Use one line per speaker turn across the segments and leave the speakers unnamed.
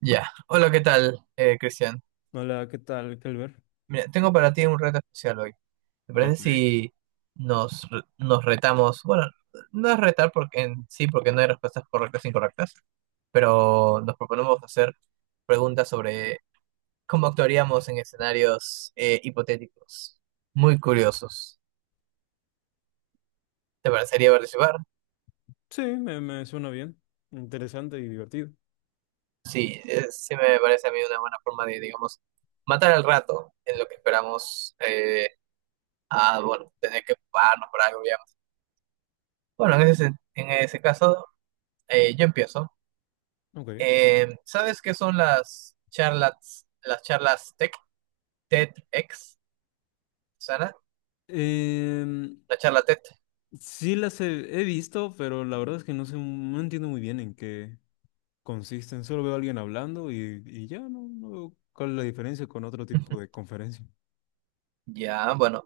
Ya, hola, ¿qué tal, Cristian?
Hola, ¿qué tal, Kelber?
Mira, tengo para ti un reto especial hoy. ¿Te
Ah,
parece
ok.
si nos retamos? Bueno, no es retar porque en sí, porque no hay respuestas correctas e incorrectas, pero nos proponemos hacer preguntas sobre cómo actuaríamos en escenarios hipotéticos, muy curiosos. ¿Te parecería participar?
Sí, me suena bien. Interesante y divertido.
Sí, sí me parece a mí una buena forma de, digamos, matar al rato en lo que esperamos a, bueno, tener que pararnos por algo. Bueno, en ese caso, yo empiezo.
Ok.
¿Sabes qué son las charlas tech, TEDx, Sana?
Em,
La charla TED.
sí las he visto, pero la verdad es que no sé, no entiendo muy bien en qué consisten. Solo veo a alguien hablando y ya no veo cuál es la diferencia con otro tipo de conferencia.
Ya, bueno.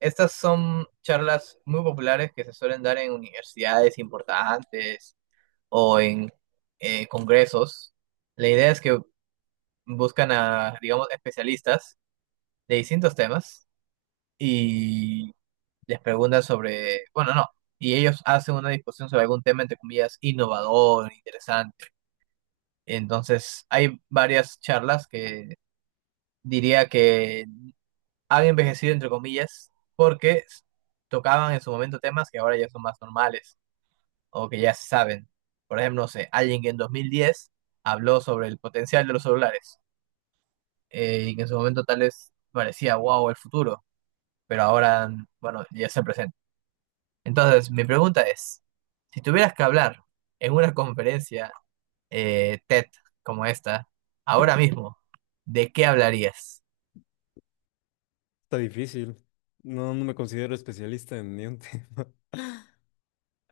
Estas son charlas muy populares que se suelen dar en universidades importantes o en congresos. La idea es que buscan a, digamos, especialistas de distintos temas y les pregunta sobre, bueno, no, y ellos hacen una discusión sobre algún tema, entre comillas, innovador, interesante. Entonces, hay varias charlas que diría que han envejecido, entre comillas, tocaban en su momento temas que ahora ya son más normales o que ya se saben. Por ejemplo, no sé, alguien que en 2010 habló sobre el potencial de los celulares, y que en su momento tal vez parecía, wow, el futuro, pero ahora, bueno, ya se presenta. Entonces, mi pregunta es, si tuvieras que hablar en una conferencia TED como esta, ahora mismo, ¿de qué hablarías?
Está difícil. No, no me considero especialista en ni un tema.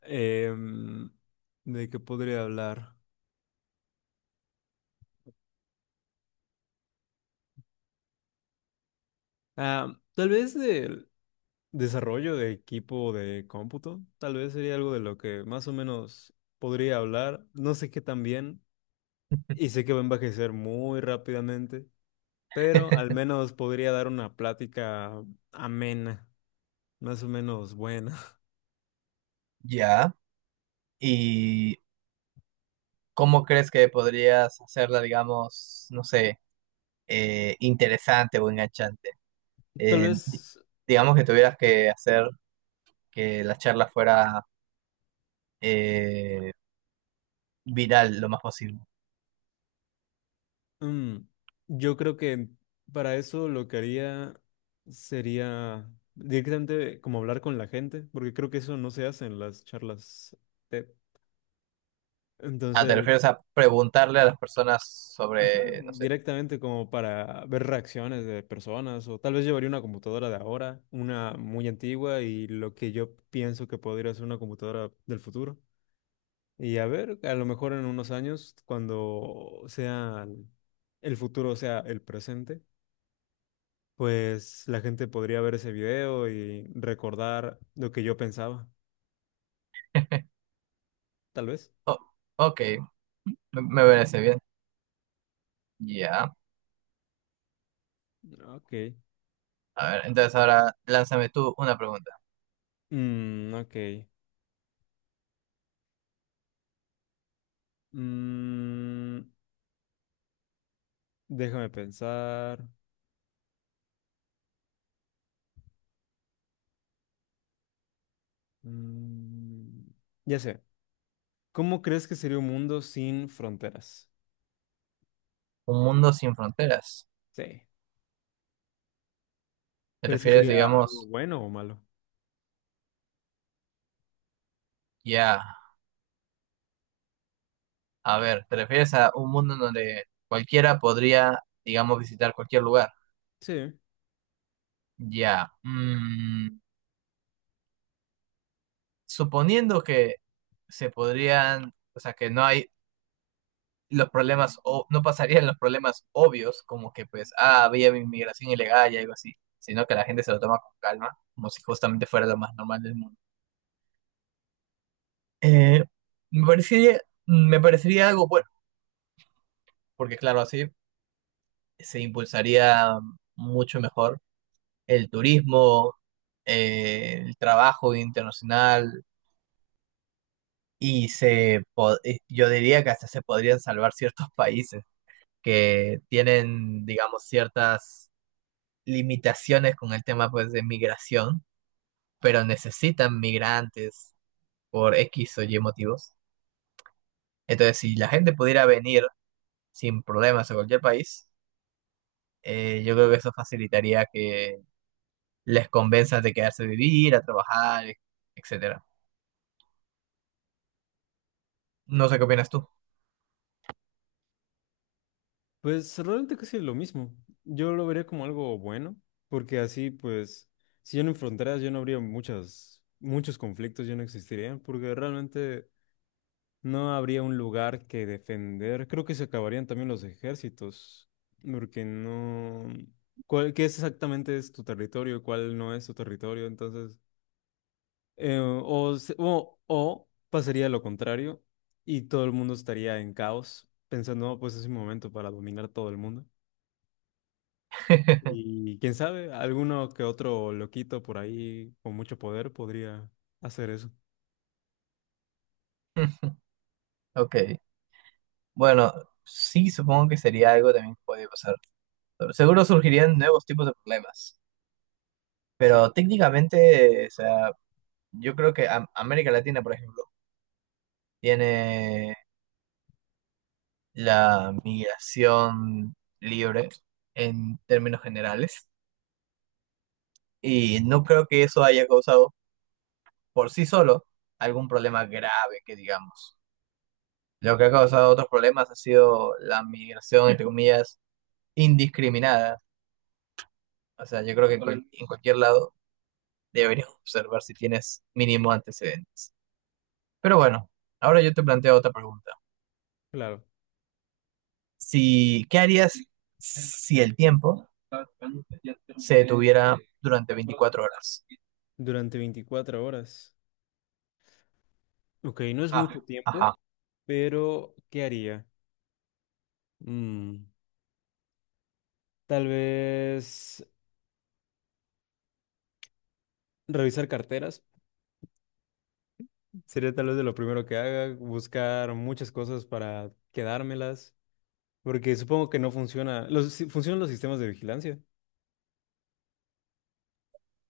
Em, ¿De qué podría hablar? Ah, tal vez de... Desarrollo de equipo de cómputo, tal vez sería algo de lo que más o menos podría hablar. No sé qué tan bien y sé que va a envejecer muy rápidamente, pero al menos podría dar una plática amena, más o menos buena.
Ya. ¿Y cómo crees que podrías hacerla, digamos, no sé, interesante o enganchante?
Tal
Eh, di-
vez
digamos que tuvieras que hacer que la charla fuera eh, viral lo más posible.
mm, yo creo que para eso lo que haría sería directamente como hablar con la gente, porque creo que eso no se hace en las charlas TED.
Ah, ¿te refieres
Entonces...
a preguntarle a las personas
Ajá,
sobre, no sé?
directamente como para ver reacciones de personas o tal vez llevaría una computadora de ahora, una muy antigua y lo que yo pienso que podría ser una computadora del futuro. Y a ver, a lo mejor en unos años, cuando sea el futuro sea el presente, pues la gente podría ver ese video y recordar lo que yo pensaba, tal vez.
Oh, ok. Me parece bien. Ya.
Ok.
A ver, entonces ahora lánzame tú una pregunta.
Ok. Mm, déjame pensar. Mm, ya sé. ¿Cómo crees que sería un mundo sin fronteras?
Un mundo sin fronteras.
Sí.
¿Te
¿Crees que
refieres,
sería algo
digamos,
bueno o malo?
ya? A ver, ¿te refieres a un mundo en donde cualquiera podría, digamos, visitar cualquier lugar?
Sí.
Ya. Mm, suponiendo que se podrían, o sea, que no hay los problemas, o no pasarían los problemas obvios, como que pues, ah, había inmigración ilegal y algo así, sino que la gente se lo toma con calma, como si justamente fuera lo más normal del mundo. Eh, me parecería, me parecería algo bueno, porque claro, así se impulsaría mucho mejor el turismo, el trabajo internacional yo diría que hasta se podrían salvar ciertos países que tienen, digamos, ciertas limitaciones con el tema pues de migración, pero necesitan migrantes por X o Y motivos. Entonces, si la gente pudiera venir sin problemas a cualquier país, yo creo que eso facilitaría que les convenzas de quedarse a vivir, a trabajar, etcétera. No sé qué opinas tú.
Pues realmente casi lo mismo. Yo lo vería como algo bueno, porque así, pues, si yo no hay fronteras, yo no habría muchas, muchos conflictos, yo no existiría, porque realmente no habría un lugar que defender. Creo que se acabarían también los ejércitos, porque no... ¿Cuál, qué es exactamente es tu territorio? ¿Cuál no es tu territorio? Entonces... o, o pasaría lo contrario y todo el mundo estaría en caos, pensando, "No, pues es mi momento para dominar todo el mundo. Y quién sabe, alguno que otro loquito por ahí con mucho poder podría hacer eso."
Ok, bueno, sí, supongo que sería algo también que podría pasar. Seguro surgirían nuevos tipos de problemas,
Sí,
pero técnicamente, o sea, yo creo que América Latina, por ejemplo, tiene la migración libre en términos generales y no creo que eso haya causado por sí solo algún problema grave, que digamos. Lo que ha causado otros problemas ha sido la migración, entre comillas, indiscriminada. O sea, yo creo que en cualquier lado deberías observar si tienes mínimo antecedentes. Pero bueno, ahora yo te planteo otra pregunta.
claro,
Si, ¿qué harías si el tiempo se detuviera durante 24 horas?
durante 24 horas. Ok, no es
Ah,
mucho tiempo,
ajá.
pero ¿qué haría? Mm, tal vez revisar carteras. Sería tal vez de lo primero que haga, buscar muchas cosas para quedármelas. Porque supongo que no funciona. Los, funcionan los sistemas de vigilancia.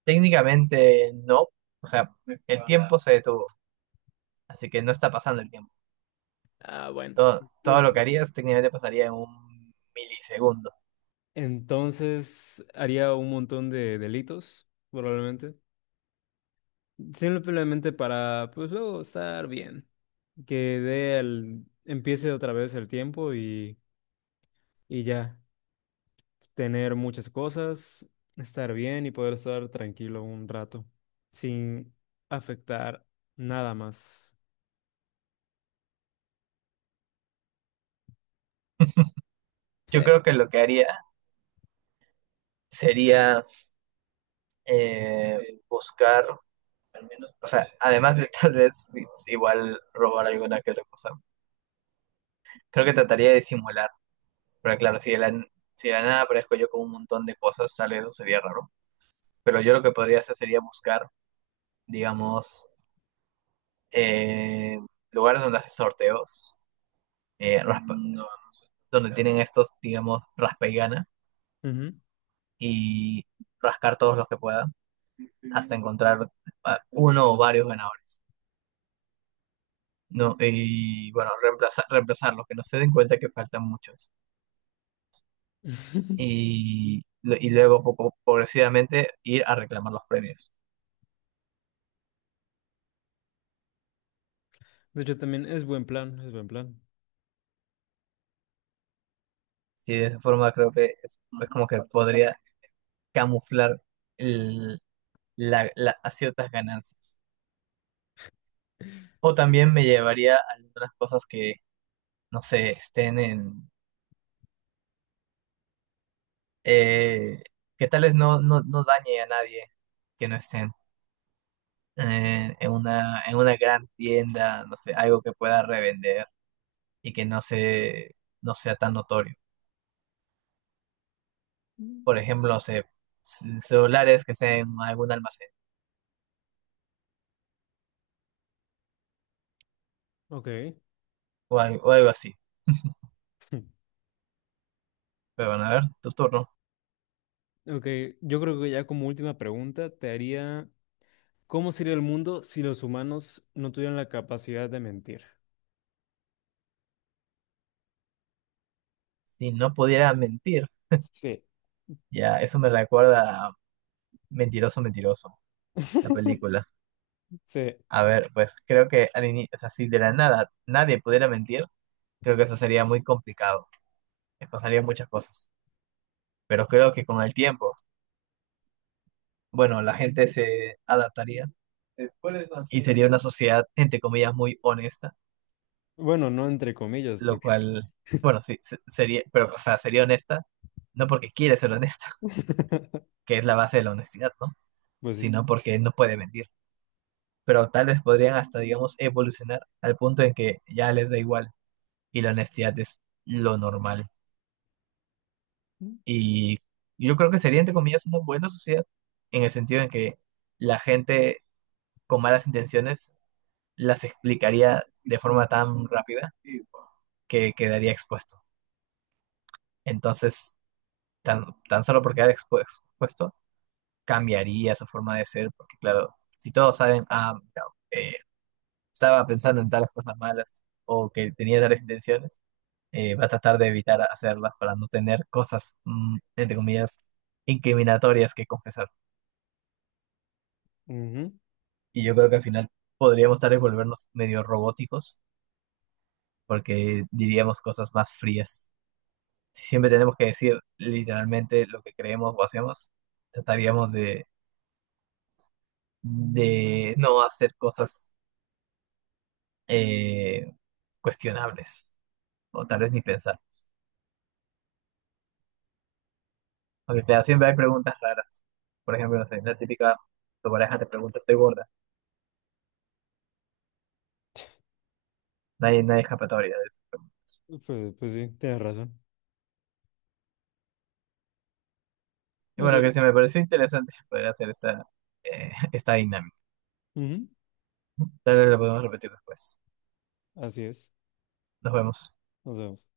Técnicamente no. O sea, el tiempo se detuvo, así que no está pasando el tiempo.
Ah, bueno.
Todo lo
Es-
que harías técnicamente pasaría en un milisegundo.
Entonces haría un montón de delitos, probablemente. Simplemente para, pues luego estar bien. Que dé el, empiece otra vez el tiempo y ya. Tener muchas cosas, estar bien y poder estar tranquilo un rato. Sin afectar nada más. Sí.
Yo creo que lo que haría sería buscar, o sea, además de tal vez igual robar alguna que otra cosa, creo que trataría de simular. Pero claro, si de la nada aparezco yo con un montón de cosas, tal vez eso sería raro. Pero yo lo que podría hacer sería buscar, digamos, eh, lugares donde hacen sorteos, eh, raspa- donde tienen estos, digamos, raspa y gana,
Ujú.
y rascar todos los que pueda hasta encontrar a uno o varios ganadores, ¿no? Y bueno, reemplazarlos, que no se den cuenta que faltan muchos. Y luego, poco, progresivamente, ir a reclamar los premios.
De hecho, también es buen plan, es buen plan.
Sí, de esa forma creo que es como que podría camuflar el- a ciertas ganancias. O
Sí,
también me
claro.
llevaría a algunas cosas que, no sé, estén en... eh, que tales no dañe a nadie que no estén en una gran tienda, no sé, algo que pueda revender y que no sea tan notorio. Por ejemplo, no sé, celulares que sean en algún almacén
Ok,
o algo, así. Pero bueno, a ver, tu turno.
ok. Yo creo que ya como última pregunta te haría, ¿cómo sería el mundo si los humanos no tuvieran la capacidad de mentir?
Si no pudiera mentir,
Sí.
ya, eso me recuerda a Mentiroso, Mentiroso, la película.
Sí.
A ver, pues creo que o sea, si de la nada nadie pudiera mentir, creo que eso sería muy complicado. Me pasarían muchas cosas. Pero creo que con el tiempo bueno, la gente se adaptaría y sería una sociedad, entre comillas, muy honesta,
Bueno, no entre comillas,
lo
porque...
cual, bueno, sería, pero, o sea, sería honesta, no porque quiere ser honesta, que es la base de la honestidad, ¿no?
Pues sí.
Sino porque no puede mentir. Pero tal vez podrían hasta, digamos, evolucionar al punto en que ya les da igual y la honestidad es lo normal. Y yo creo que sería, entre comillas, una buena sociedad en el sentido en que la gente con malas intenciones las explicaría de forma tan rápida que quedaría expuesto. Entonces, tan solo por quedar expuesto, cambiaría su forma de ser, porque claro, si todos saben, ah, mira, eh, estaba pensando en tales cosas malas o que tenía tales intenciones, va a tratar de evitar hacerlas para no tener cosas, mm, entre comillas, incriminatorias que confesar.
Ujú.
Y yo creo que al final podríamos tal vez volvernos medio robóticos, porque diríamos cosas más frías. Si siempre tenemos que decir literalmente lo que creemos o hacemos, trataríamos de no hacer cosas eh, cuestionables o tal vez ni pensarlas. Porque claro, siempre hay preguntas raras. Por ejemplo, no sé, la típica, tu pareja te pregunta, ¿estoy gorda? No hay escapatoria de eso.
Pues, pues sí, tienes razón.
Y bueno,
Ok.
que se me pareció interesante poder hacer esta, esta dinámica.
Ujú.
Tal vez lo podemos repetir después.
Así es.
Nos vemos.
Nos vemos.